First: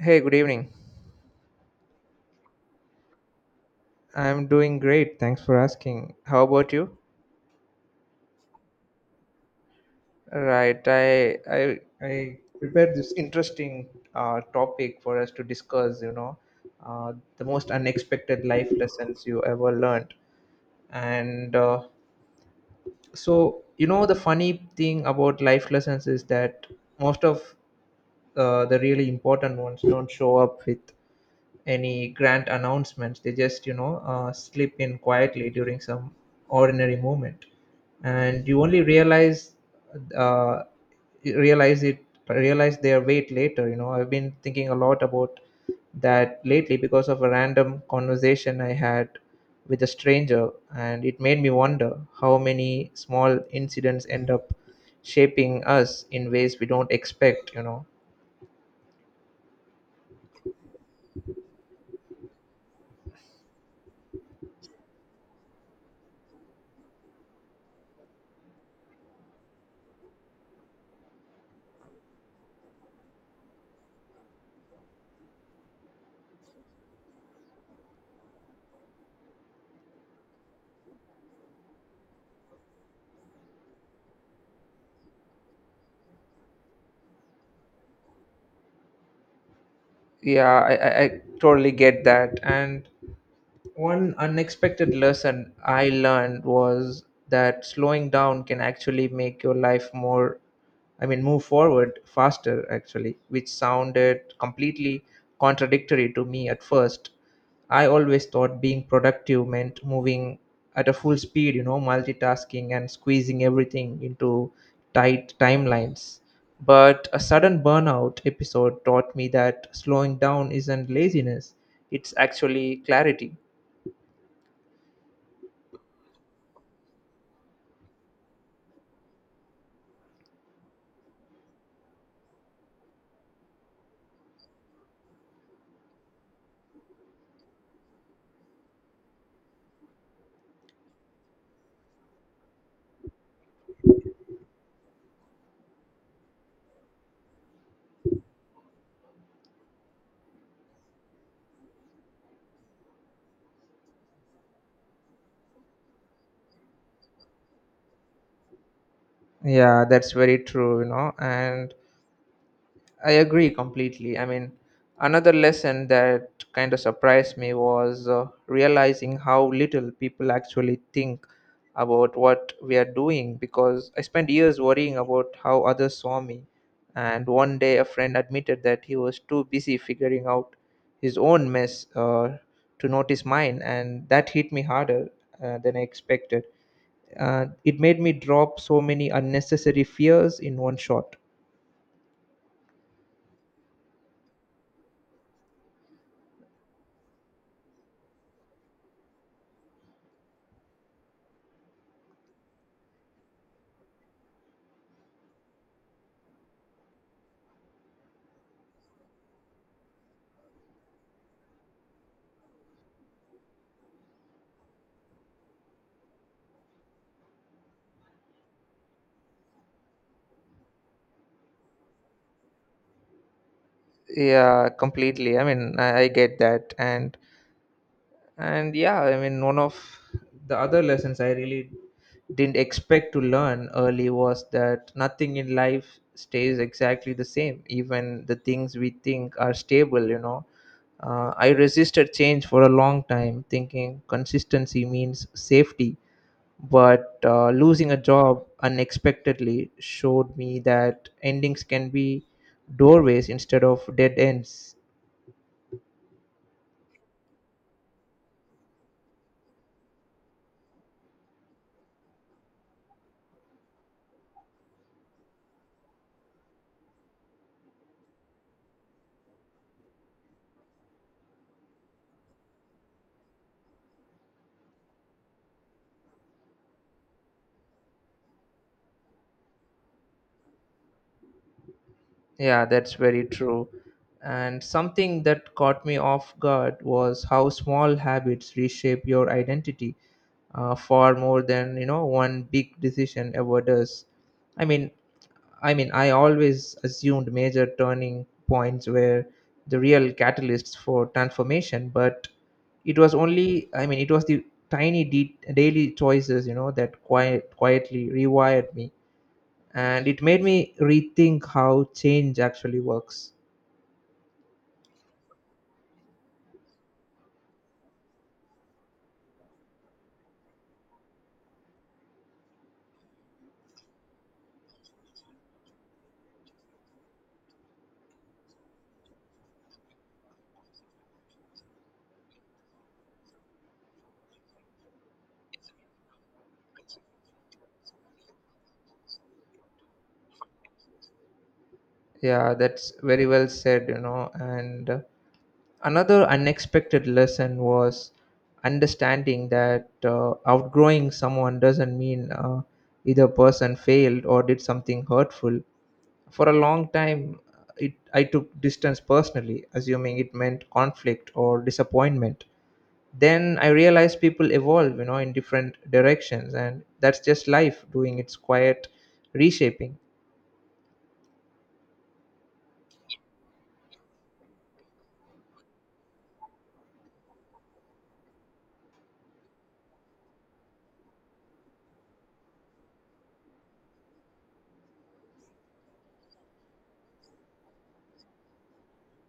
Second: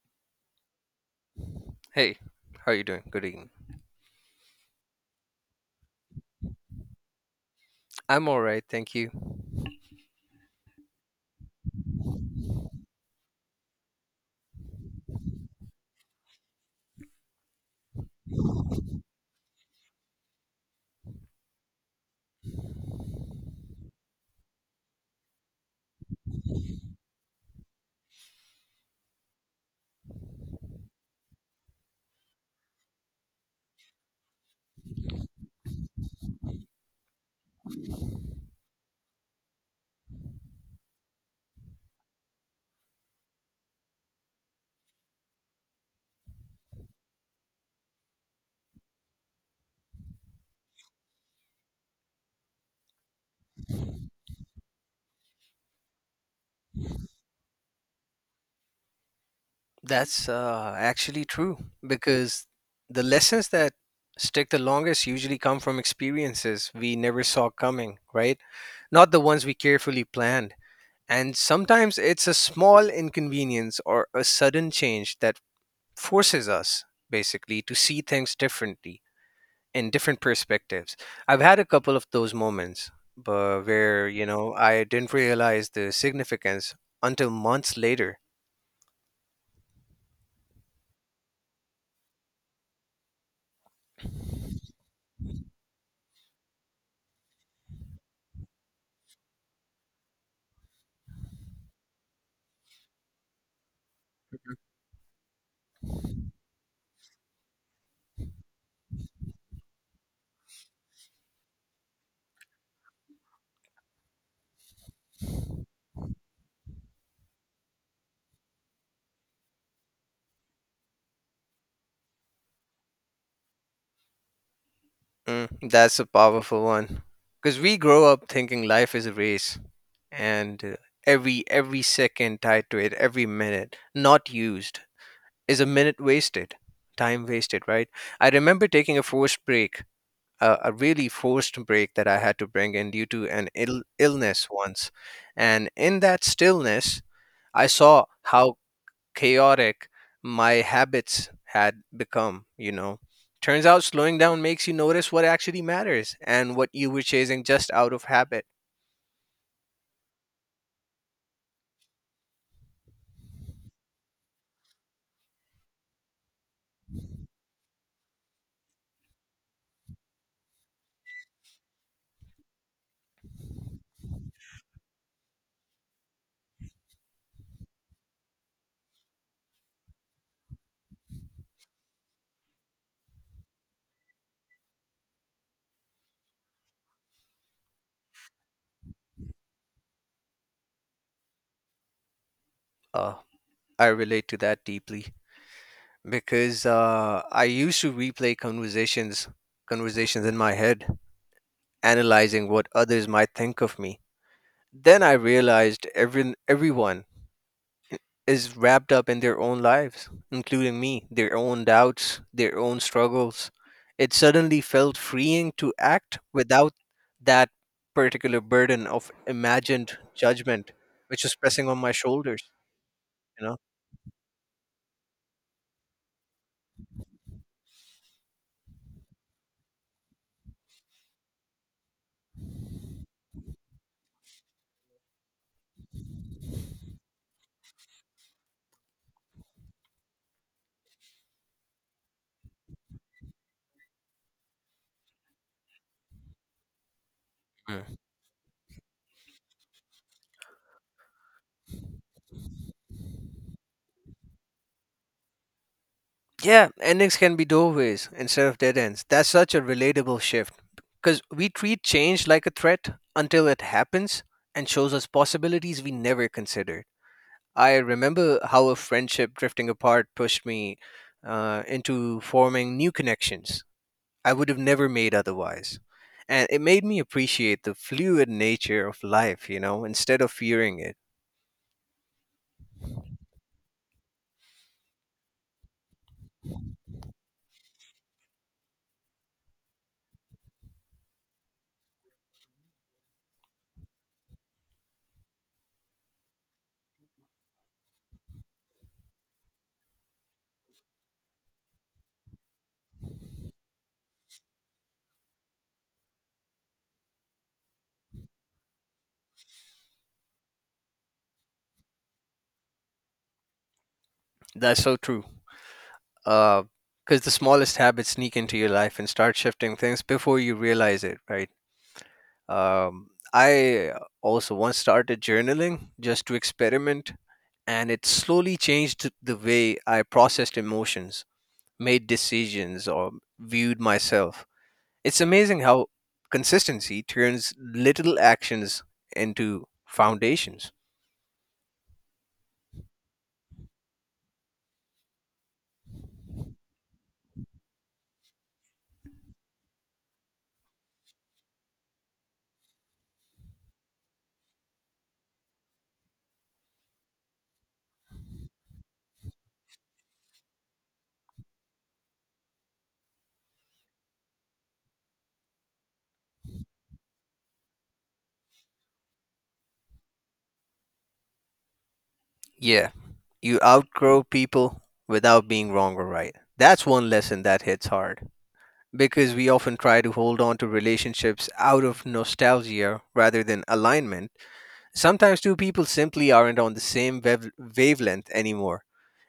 Hey, good evening. Hey, how are you doing? Good evening. I'm doing great. Thanks for asking. How about you? I'm all right, thank you. Right. I prepared this interesting topic for us to discuss. Uh, the most unexpected life lessons you ever learned. And so, you know, The funny thing about life lessons is that most of the really important ones don't show up with any grand announcements. They just, slip in quietly during some ordinary moment, and you only uh, realize it realize their weight later. You know, I've been thinking a lot about that lately because of a random conversation I had with a stranger, and it made me wonder how many small incidents end up shaping us in ways we don't expect. That's actually true because the lessons that stick the longest usually come from experiences we never saw coming, right? Not the ones we carefully planned. And sometimes it's a small inconvenience or a sudden change that forces us basically to see things differently and different perspectives. I've had a couple of those moments but where, you know, I didn't realize the significance until months later. Yeah, I totally get that. And One unexpected lesson I learned was that slowing down can actually make your life move forward faster, actually, which sounded completely contradictory to me at first. I always thought being productive meant moving at a full speed, you know, multitasking and squeezing everything into tight timelines. But a sudden burnout episode taught me that slowing down isn't laziness, it's actually clarity. Mm, that's a powerful one. Because we grow up thinking life is a race and every second tied to it, every minute not used is a minute wasted, time wasted, right? I remember taking a forced break a really forced break that I had to bring in due to an illness once. And in that stillness, I saw how chaotic my habits had become, you know. Turns out slowing down makes you notice what actually matters and what you were chasing just out of habit. Yeah, that's very true, you know, and I agree completely. I mean, another lesson that kind of surprised me was realizing how little people actually think about what we are doing, because I spent years worrying about how others saw me. And one day a friend admitted that he was too busy figuring out his own mess, to notice mine, and that hit me harder than I expected. It made me drop so many unnecessary fears in one shot. Uh, I relate to that deeply because I used to replay conversations in my head, analyzing what others might think of me. Then I realized everyone is wrapped up in their own lives, including me, their own doubts, their own struggles. It suddenly felt freeing to act without that particular burden of imagined judgment, which was pressing on my shoulders, you know? Yeah, completely. I mean, I get that. And and yeah, I mean, one of the other lessons I really didn't expect to learn early was that nothing in life stays exactly the same, even the things we think are stable, you know. I resisted change for a long time, thinking consistency means safety. But losing a Mm. job unexpectedly showed me that endings can be doorways instead of dead ends. Yeah, endings can be doorways instead of dead ends. That's such a relatable shift because we treat change like a threat until it happens and shows us possibilities we never considered. I remember how a friendship drifting apart pushed me into forming new connections I would have never made otherwise. And it made me appreciate the fluid nature of life, you know, instead of fearing it. Yeah, that's very true. And something that caught me off guard was how small habits reshape your identity far more than, you know, one big decision ever does. i mean I always assumed major turning points were the real catalysts for transformation, but it was only, I mean, it was the daily choices, you know, that quietly rewired me. And it made me rethink how change actually works. That's so true. Because the smallest habits sneak into your life and start shifting things before you realize it, right? Um, I also once started journaling just to experiment, and it slowly changed the way I processed emotions, made decisions, or viewed myself. It's amazing how consistency turns little actions into foundations. Yeah, that's very well said, you know. And Another unexpected lesson was understanding that outgrowing someone doesn't mean either person failed or did something hurtful. For a long time, I took distance personally, assuming it meant conflict or disappointment. Then I realized people evolve, you know, in different directions, and that's just life doing its quiet reshaping. Yeah, you outgrow people without being wrong or right. That's one lesson that hits hard because we often try to hold on to relationships out of nostalgia rather than alignment. Sometimes two people simply aren't on the same wavelength anymore,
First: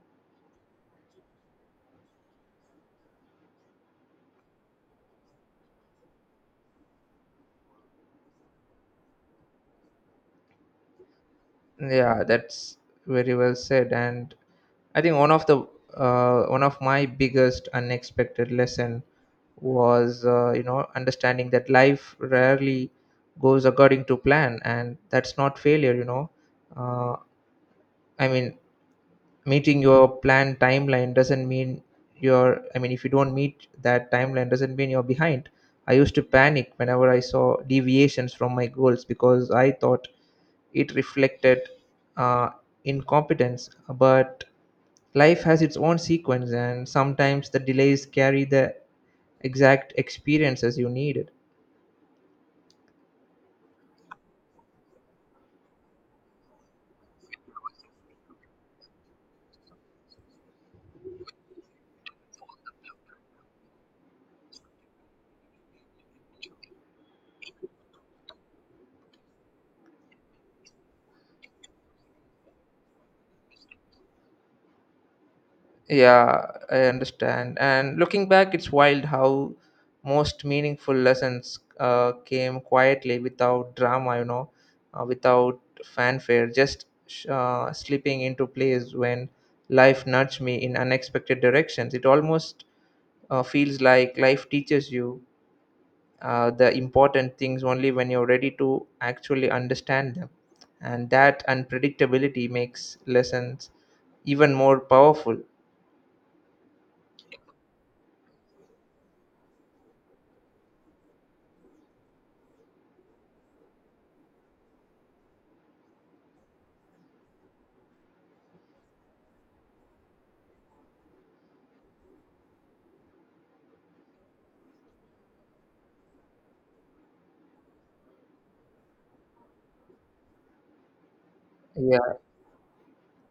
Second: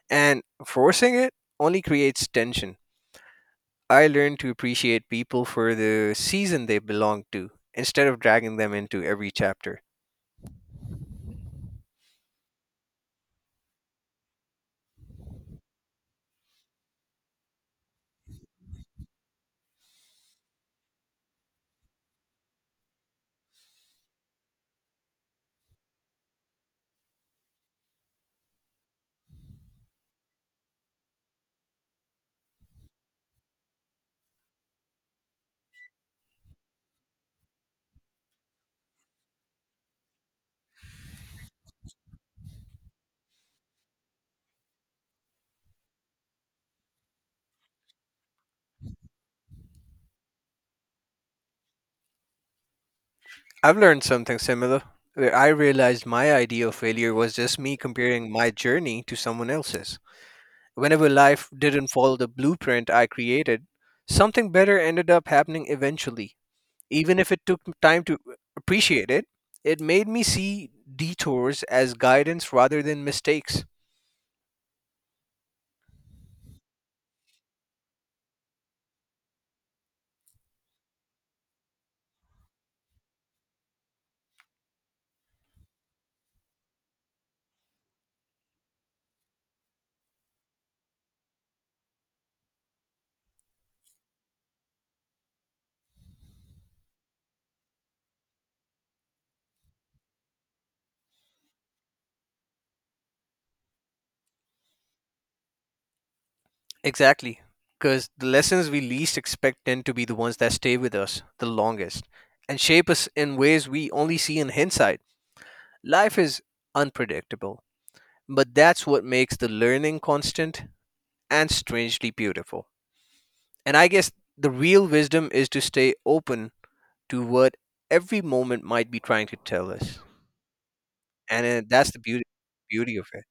and forcing it only creates tension. I learned to appreciate people for the season they belong to instead of dragging them into every chapter. Yeah, that's very well said. And I think one of my biggest unexpected lesson was, you know, understanding that life rarely goes according to plan, and that's not failure. You know, uh, I mean meeting your planned timeline doesn't mean you're I mean if you don't meet that timeline doesn't mean you're behind. I used to panic whenever I saw deviations from my goals because I thought it reflected uh, incompetence, but life has its own sequence, and sometimes the delays carry the exact experiences you needed. I've learned something similar where I realized my idea of failure was just me comparing my journey to someone else's. Whenever life didn't follow the blueprint I created, something better ended up happening eventually. Even if it took time to appreciate it, it made me see detours as guidance rather than mistakes. Yeah, I understand. And looking back, it's wild how most meaningful lessons came quietly without drama, you know, without fanfare, just slipping into place when life nudged me in unexpected directions. It almost feels like life teaches you the important things only when you're ready to actually understand them. And that unpredictability makes lessons even more powerful. Exactly. Because the lessons we least expect tend to be the ones that stay with us the longest and shape us in ways we only see in hindsight. Life is unpredictable, but that's what makes the learning constant and strangely beautiful. And I guess the real wisdom is to stay open to what every moment might be trying to tell us. And that's the beauty of it.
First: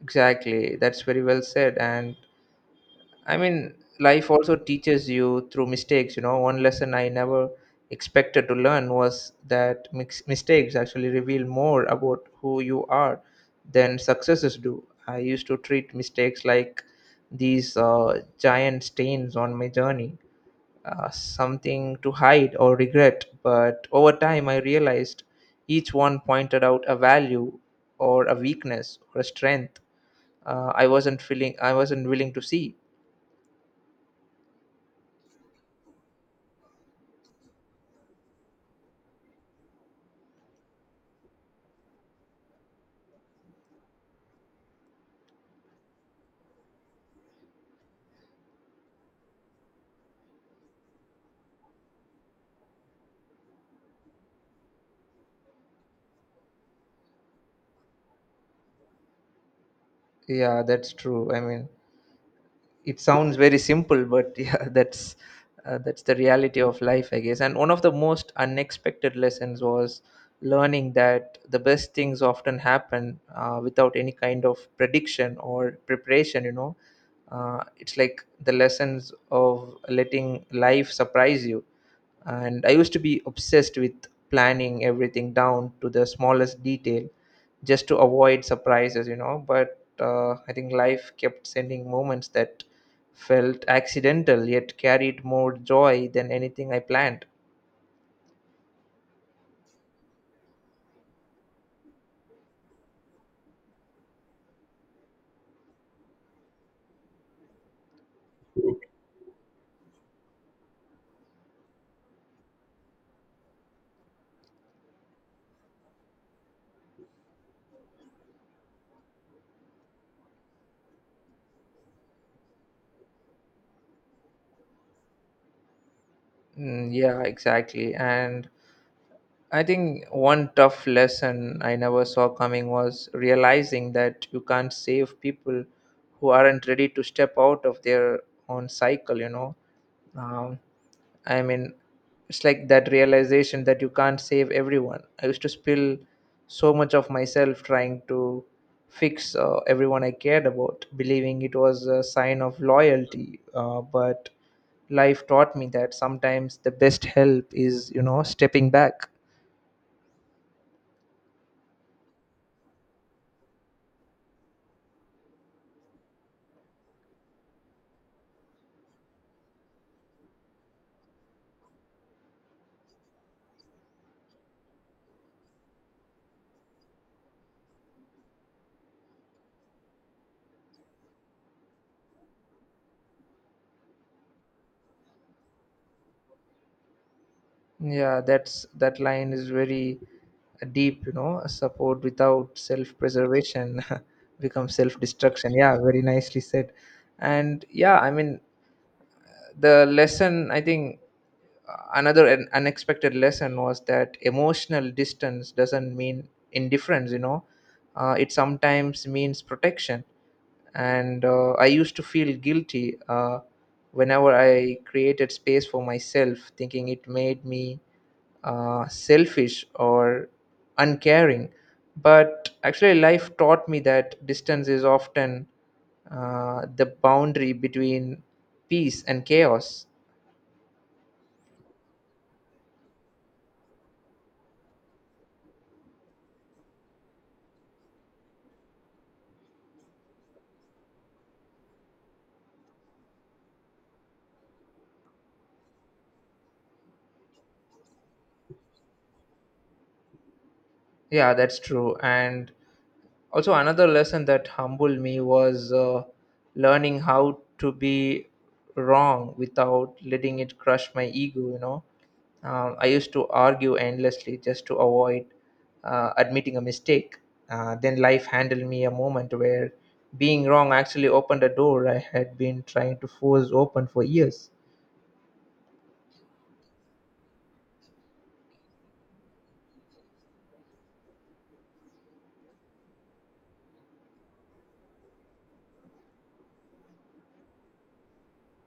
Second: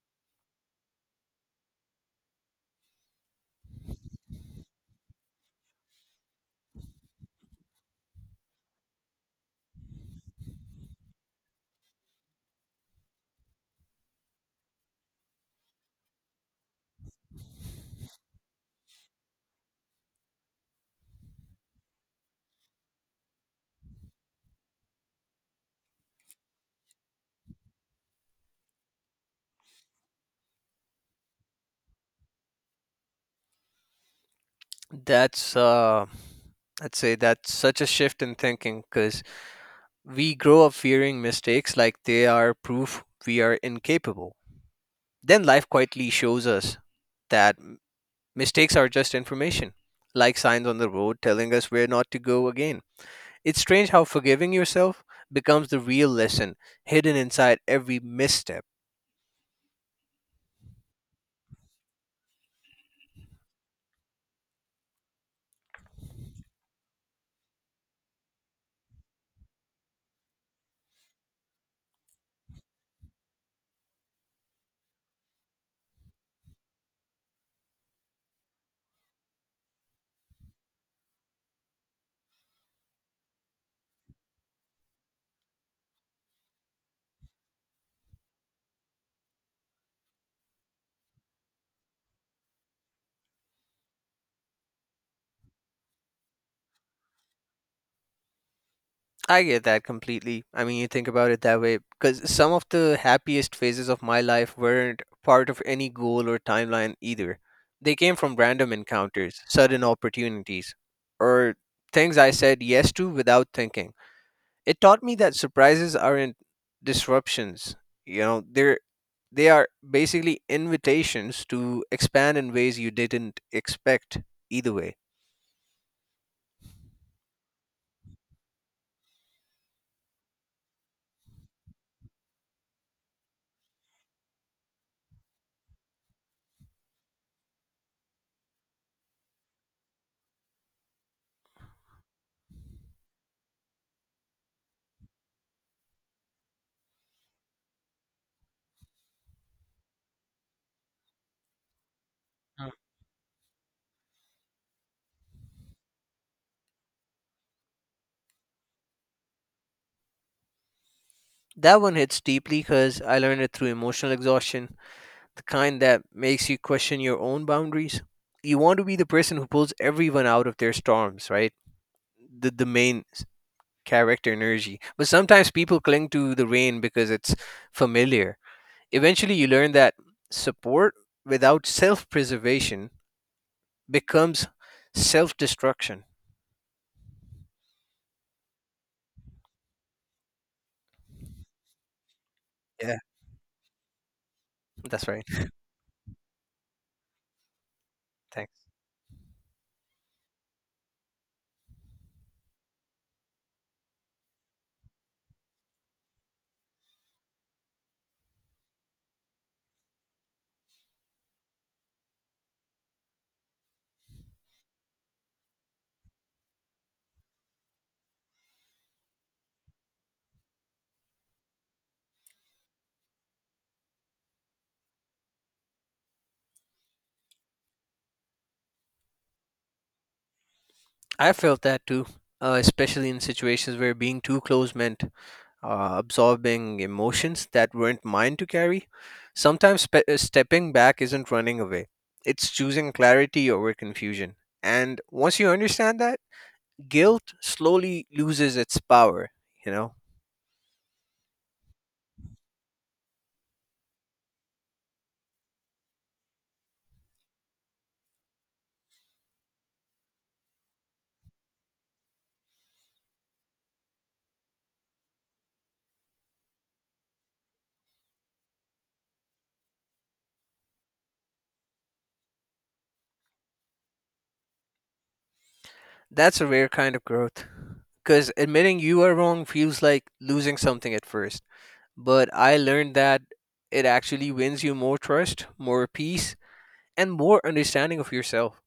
Exactly. That's very well said. And I mean, life also teaches you through mistakes. You know, one lesson I never expected to learn was that mistakes actually reveal more about who you are than successes do. I used to treat mistakes like these giant stains on my journey, something to hide or regret. But over time, I realized each one pointed out a value or a weakness or a strength I wasn't willing to see. That's I'd say that's such a shift in thinking because we grow up fearing mistakes like they are proof we are incapable. Then life quietly shows us that mistakes are just information, like signs on the road telling us where not to go again. It's strange how forgiving yourself becomes the real lesson hidden inside every misstep. Yeah, that's true. I mean, it sounds very simple, but yeah, that's the reality of life, I guess. And one of the most unexpected lessons was learning that the best things often happen without any kind of prediction or preparation. You know, it's like the lessons of letting life surprise you. And I used to be obsessed with planning everything down to the smallest detail just to avoid surprises, you know. But I think life kept sending moments that felt accidental yet carried more joy than anything I planned. I get that completely. I mean, you think about it that way because some of the happiest phases of my life weren't part of any goal or timeline either. They came from random encounters, sudden opportunities, or things I said yes to without thinking. It taught me that surprises aren't disruptions. You know, they are basically invitations to expand in ways you didn't expect either way. Mm, yeah, exactly. And I think one tough lesson I never saw coming was realizing that you can't save people who aren't ready to step out of their own cycle, you know. Um, I mean, it's like that realization that you can't save everyone. I used to spill so much of myself trying to fix everyone I cared about, believing it was a sign of Mm. loyalty. But life taught me that sometimes the best help is, you know, stepping back. That one hits deeply because I learned it through emotional exhaustion, the kind that makes you question your own boundaries. You want to be the person who pulls everyone out of their storms, right? The main character energy. But sometimes people cling to the rain because it's familiar. Eventually, you learn that support without self preservation becomes self destruction. Yeah, that's that line is very deep, you know. Support without self Yeah, preservation becomes self that's right. destruction. Yeah, very nicely said. And yeah, I mean, Thanks. the lesson I think another an unexpected lesson was that emotional distance doesn't mean indifference, you know. It sometimes means protection. And I used to feel guilty whenever I created space for myself, thinking it made me selfish or uncaring, but actually life taught me that distance is often the boundary between peace and chaos. I felt that too, especially in situations where being too close meant absorbing emotions that weren't mine to carry. Sometimes stepping back isn't running away, it's choosing clarity over confusion. And once you understand that, guilt slowly loses its power, you know? Yeah, that's true. And also another lesson that humbled me was learning how to be wrong without letting it crush my ego. You know, I used to argue endlessly just to avoid admitting a mistake. Then life handed me a moment where being wrong actually opened a door I had been trying to force open for years. That's a rare kind of growth. Because admitting you are wrong feels like losing something at first. But I learned that it actually wins you more trust, more peace, and more understanding of yourself.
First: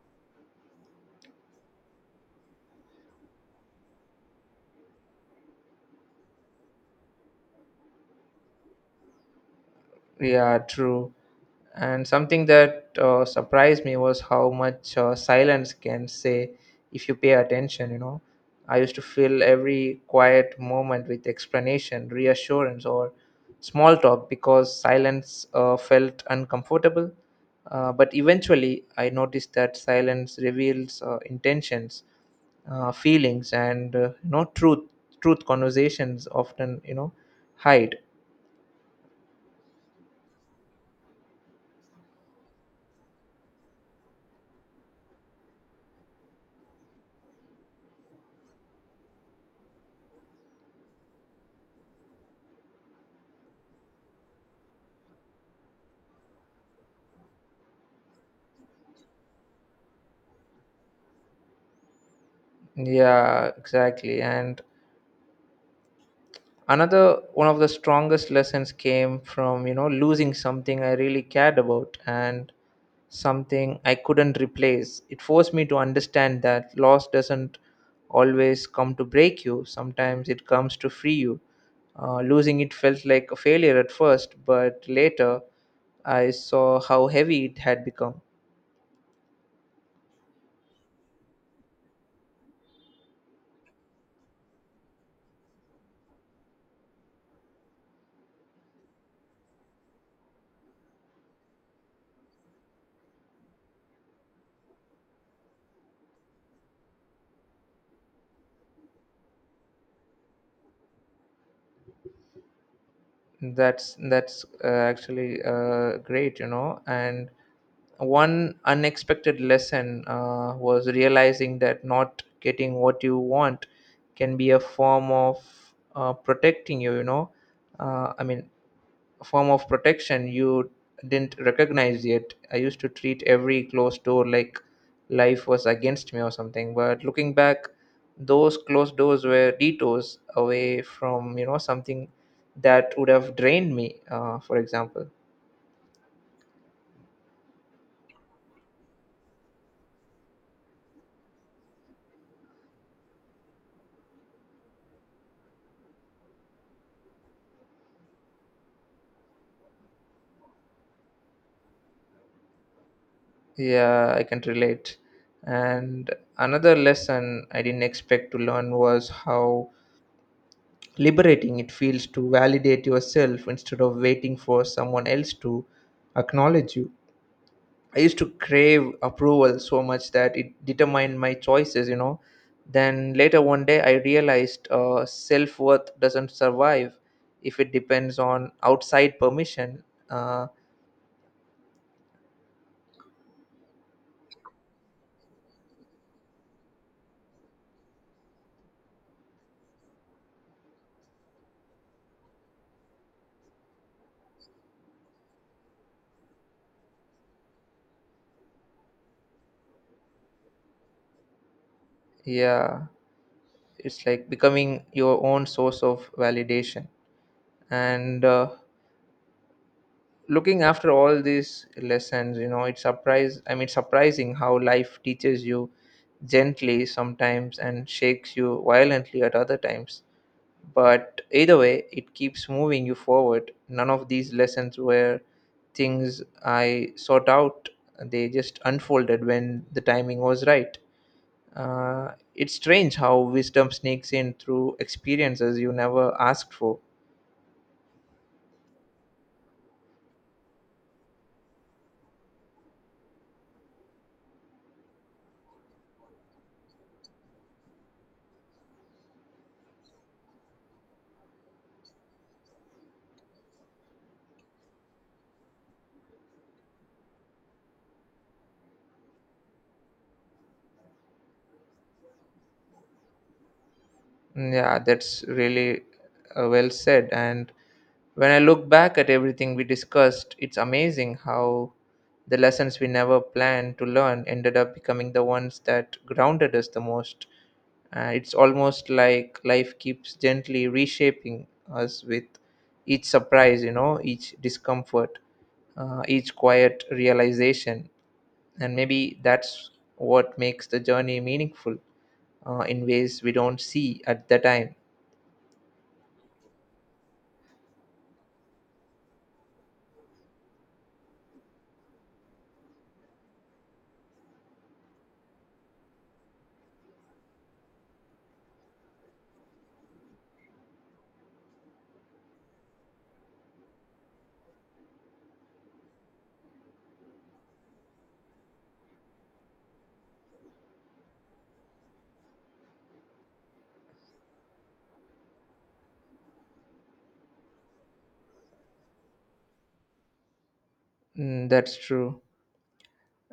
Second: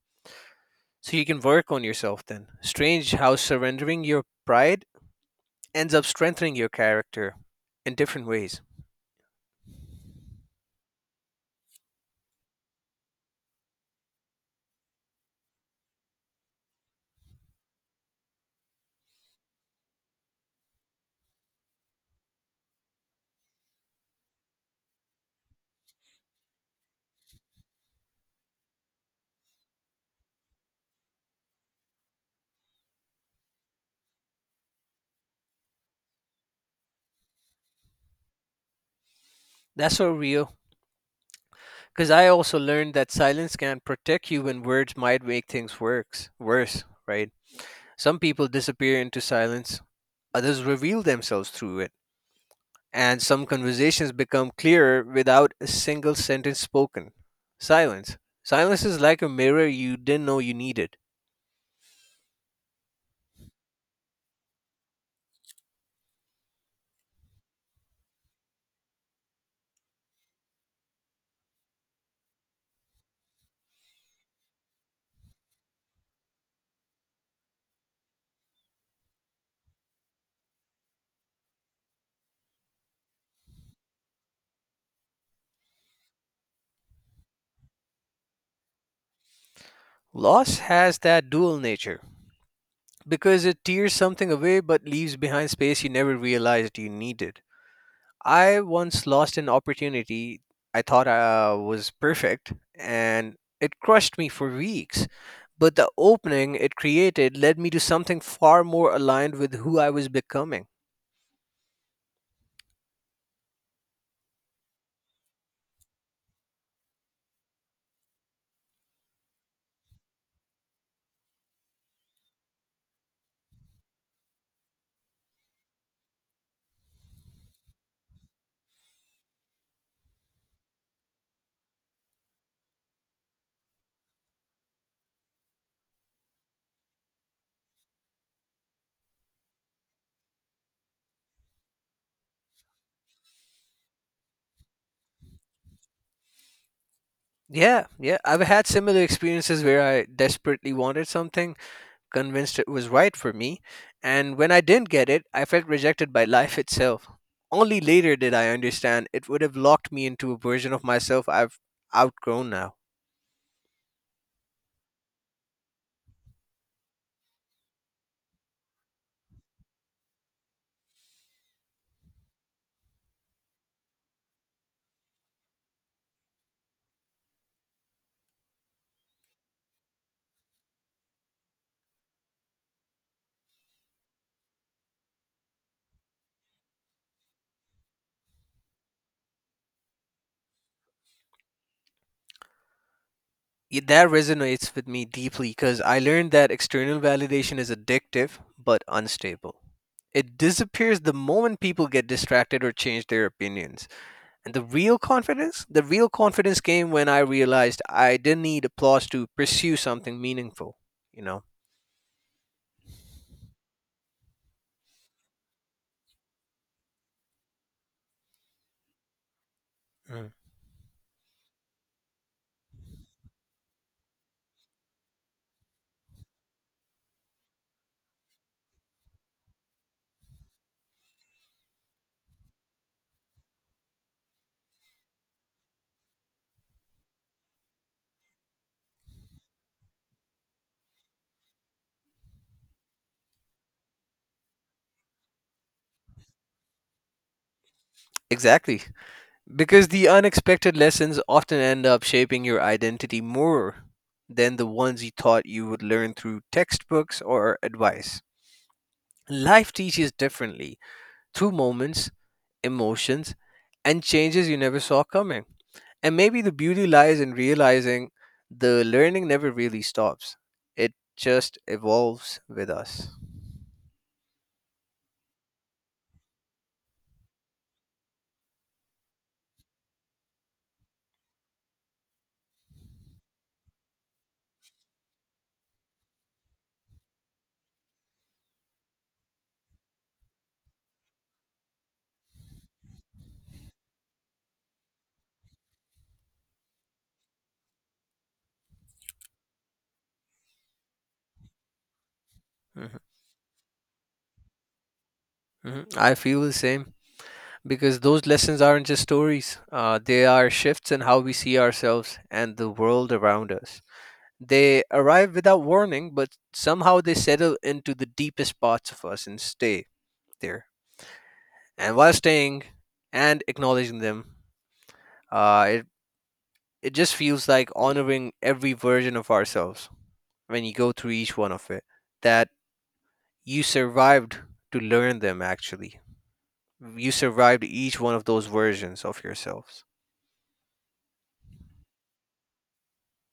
So you can work on yourself then. Strange how surrendering your pride ends up strengthening your character in different ways. Yeah, true. And something that surprised me was how much silence can say if you pay attention, you know. I used to fill every quiet moment with explanation, reassurance, or small talk because silence felt uncomfortable. But eventually, I noticed that silence reveals intentions, feelings, and, truth. Truth conversations often, you know, hide. That's so real. Because I also learned that silence can protect you when words might make things worse. Worse, right? Some people disappear into silence, others reveal themselves through it. And some conversations become clearer without a single sentence spoken. Silence. Silence is like a mirror you didn't know you needed. Yeah, exactly. And another one of the strongest lessons came from, you know, losing something I really cared about, and something I couldn't replace. It forced me to understand that loss doesn't always come to break you, sometimes it comes to free you. Losing it felt like a failure at first, but later I saw how heavy it had become. Loss has that dual nature because it tears something away but leaves behind space you never realized you needed. I once lost an opportunity I thought I was perfect, and it crushed me for weeks. But the opening it created led me to something far more aligned with who I was becoming. That's actually great, you know. And one unexpected lesson was realizing that not getting what you want can be a form of protecting you. You know, uh, I mean, form of protection you didn't recognize yet. I used to treat every closed door like life was against me or something. But looking back, those closed doors were detours away from, you know, something that would have drained me. For example, Yeah, I've had similar experiences where I desperately wanted something, convinced it was right for me, and when I didn't get it, I felt rejected by life itself. Only later did I understand it would have locked me into a version of myself I've outgrown now. yeah, I can relate. And another lesson I didn't expect to learn was how liberating it feels to validate yourself instead of waiting for someone else to acknowledge you. I used to crave approval so much that it determined my choices, you know. Then later one day, I realized self worth doesn't survive if it depends on outside permission. Uh, That resonates with me deeply because I learned that external validation is addictive but unstable. It disappears the moment people get distracted or change their opinions. And the real confidence? The real confidence came when I realized I didn't need applause to pursue something meaningful, you know? yeah, it's like becoming your own source of validation. And Mm. looking after all these lessons, you know, it's surprise. I mean, surprising how life teaches you gently sometimes and shakes you violently at other times. But either way, it keeps moving you forward. None of these lessons were things I sought out, they just unfolded when the timing was right. It's strange how wisdom sneaks in through experiences you never asked for. Exactly. Because the unexpected lessons often end up shaping your identity more than the ones you thought you would learn through textbooks or advice. Life teaches differently through moments, emotions, and changes you never saw coming. And maybe the beauty lies in realizing the learning never really stops, it just evolves with us. Mm, yeah, that's really well said. And when I look back at everything we discussed, it's amazing how the lessons we never planned to learn ended up becoming the ones that grounded us the most. It's almost like life keeps gently reshaping us with each surprise, you know, each discomfort, each quiet realization. And maybe that's what makes the journey meaningful in Hmm. ways we don't see at the time. Hmm, I feel the same, because those lessons aren't just stories. They are shifts in how we see ourselves and the world around us. They arrive without warning, but somehow they settle into the deepest parts of us and stay there. And while staying and acknowledging them, uh, it, it just feels like honoring every version of ourselves when you go through each one of it. That you survived to learn them, actually. You survived each one of those versions of yourselves. Mm, that's true.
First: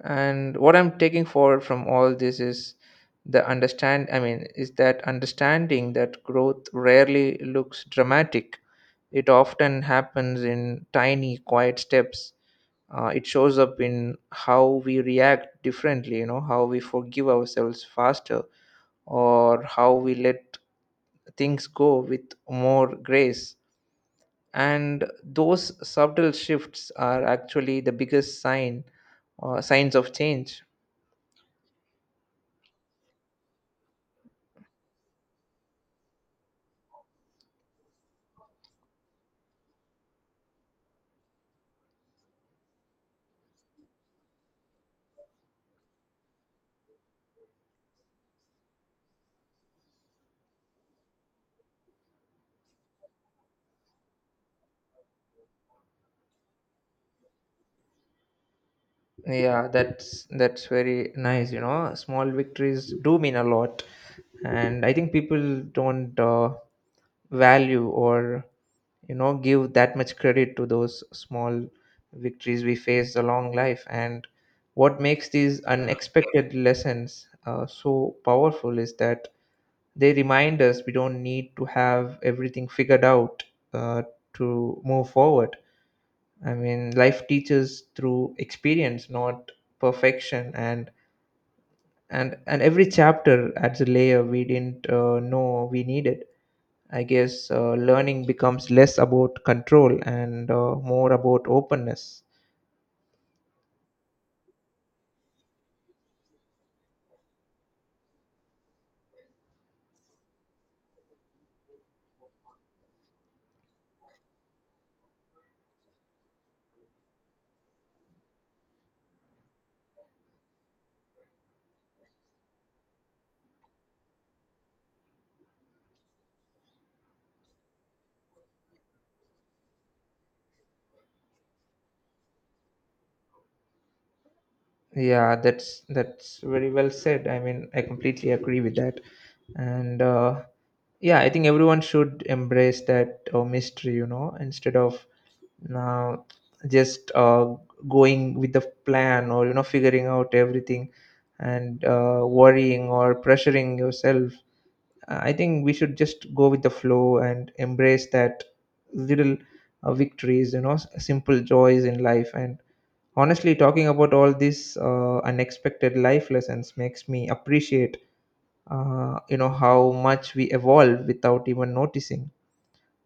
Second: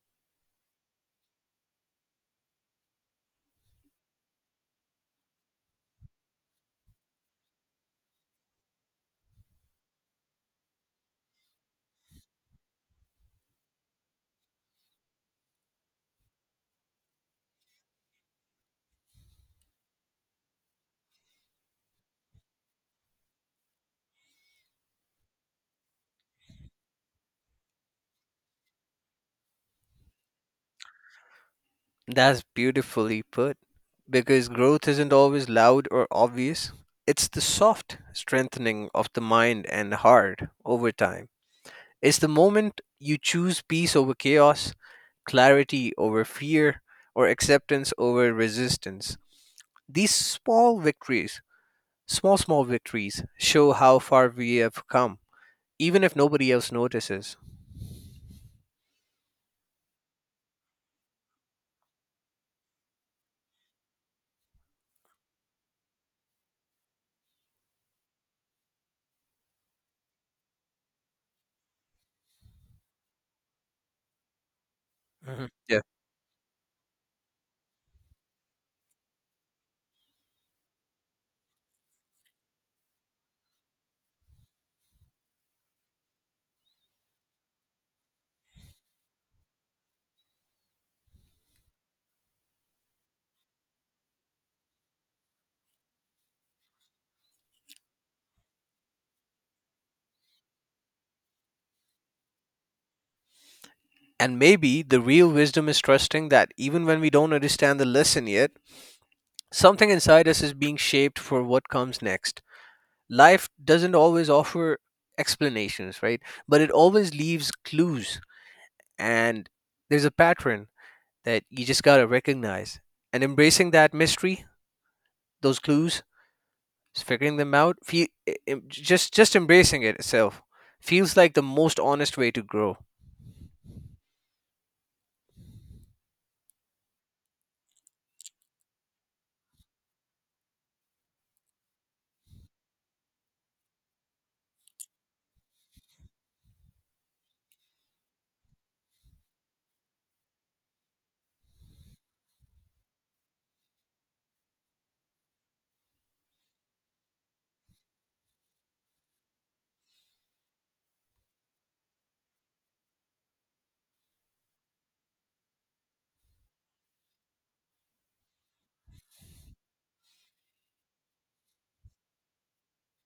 And what I'm taking forward from all this is the understand I mean is that understanding that growth rarely looks dramatic. It often happens in tiny quiet steps. It shows up in how we react differently, you know, how we forgive ourselves faster, or how we let things go with more grace. And those subtle shifts are actually the biggest signs of change. That's beautifully put. Because growth isn't always loud or obvious, it's the soft strengthening of the mind and heart over time. It's the moment you choose peace over chaos, clarity over fear, or acceptance over resistance. These small victories, small victories, show how far we have come, even if nobody else notices. Yeah, that's very nice, you know. Small victories do mean a lot. And I think people don't value or, you know, give that much credit to those small victories we face along life. And what makes Mhm. these Yeah. unexpected lessons so powerful is that they remind us we don't need to have everything figured out uh, to move forward. I mean, life teaches through experience, not perfection, and every chapter adds a layer we didn't know we needed. I guess learning becomes less about control and more about openness. And maybe the real wisdom is trusting that even when we don't understand the lesson yet, something inside us is being shaped for what comes next. Life doesn't always offer explanations, right? But it always leaves clues. And there's a pattern that you just got to recognize. And embracing that mystery, those clues, figuring them out, just embracing it itself feels like the most honest way to grow. Yeah, that's very well said. I mean, I completely agree with that. And Yeah, I think everyone should embrace that mystery, you know, instead of uh, just going with the plan or, you know, figuring out everything and worrying or pressuring yourself. I think we should just go with the flow and embrace that little victories, you know, simple joys in life. And honestly talking about all these unexpected life lessons makes me appreciate, you know, how much we evolve without even noticing.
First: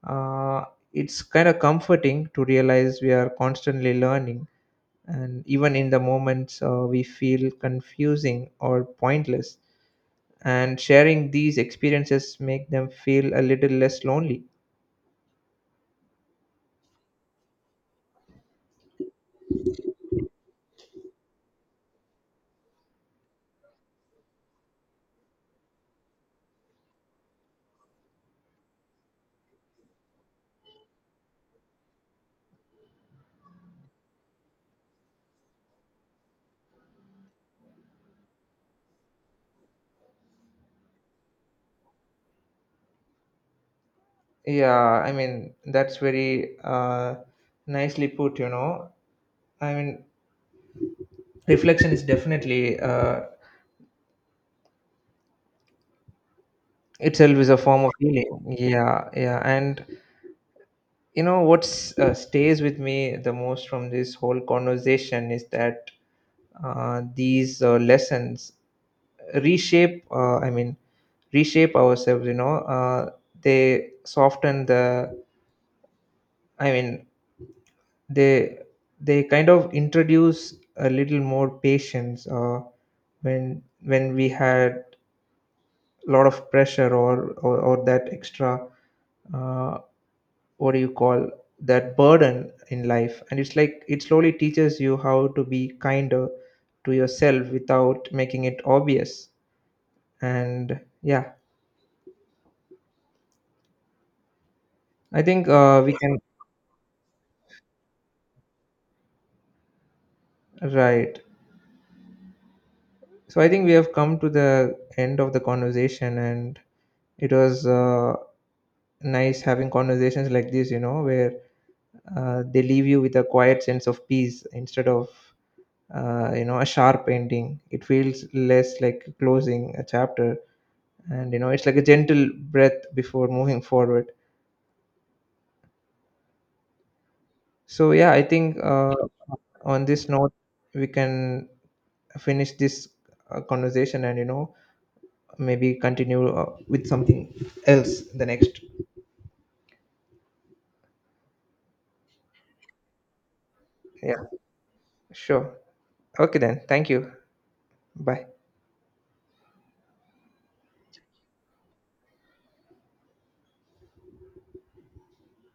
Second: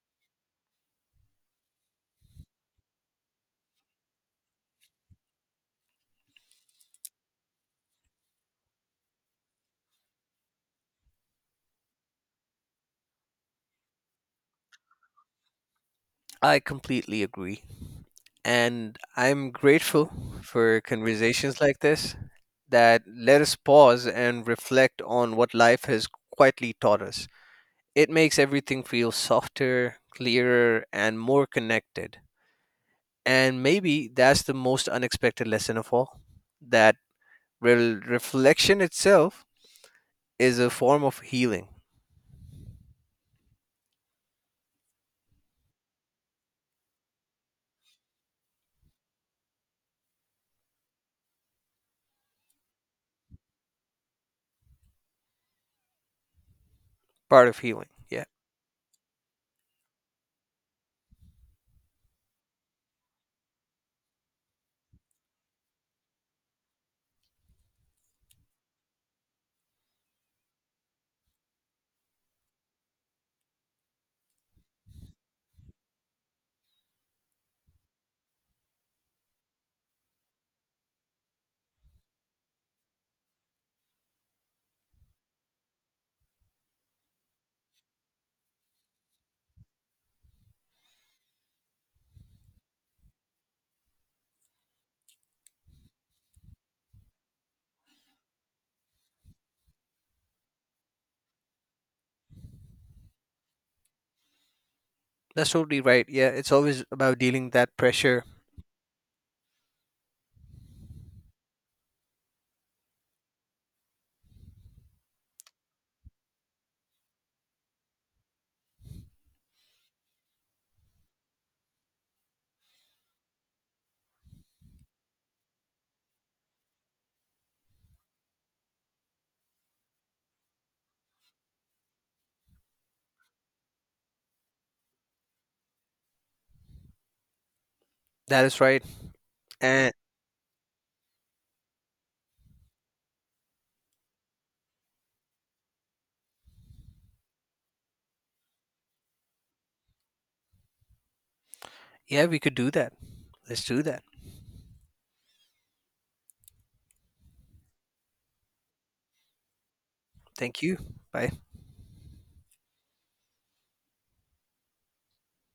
uh, it's kind of comforting to realize we are constantly learning, and even in the moments we feel confusing or pointless. And sharing these experiences make them feel a little less lonely. I completely agree. And I'm grateful for conversations like this that let us pause and reflect on what life has quietly taught us. It makes everything feel softer, clearer, and more connected. And maybe that's the most unexpected lesson of all, that reflection itself is a form of healing, Yeah, I mean, that's very nicely put, you know. I mean, reflection is definitely itself is part a of form healing. of Yeah, healing. Yeah, yeah. And you know what's stays with me the most from this whole conversation is that these lessons reshape. Reshape ourselves. You know, they soften I mean, they they kind of introduce a little more patience. When we had a lot of pressure or that extra uh, what do you call that burden in life, and it's like it slowly teaches you how to be kinder to yourself without making it obvious. And yeah, I think that's totally we right. can Yeah, it's always about dealing that pressure. right so I think we have come to the end of the conversation. And it was nice having conversations like this, you know, where they leave you with a quiet sense of peace instead of, you know, a sharp ending. It feels less like closing a chapter, and, you know, it's like a gentle breath before moving forward. So yeah, I That think is right. On And this note we can finish this conversation, and, you know, maybe continue with something else the next. yeah, we could do that. Let's do that. Yeah, sure. Okay, then, thank you. Bye. Thank you. Bye.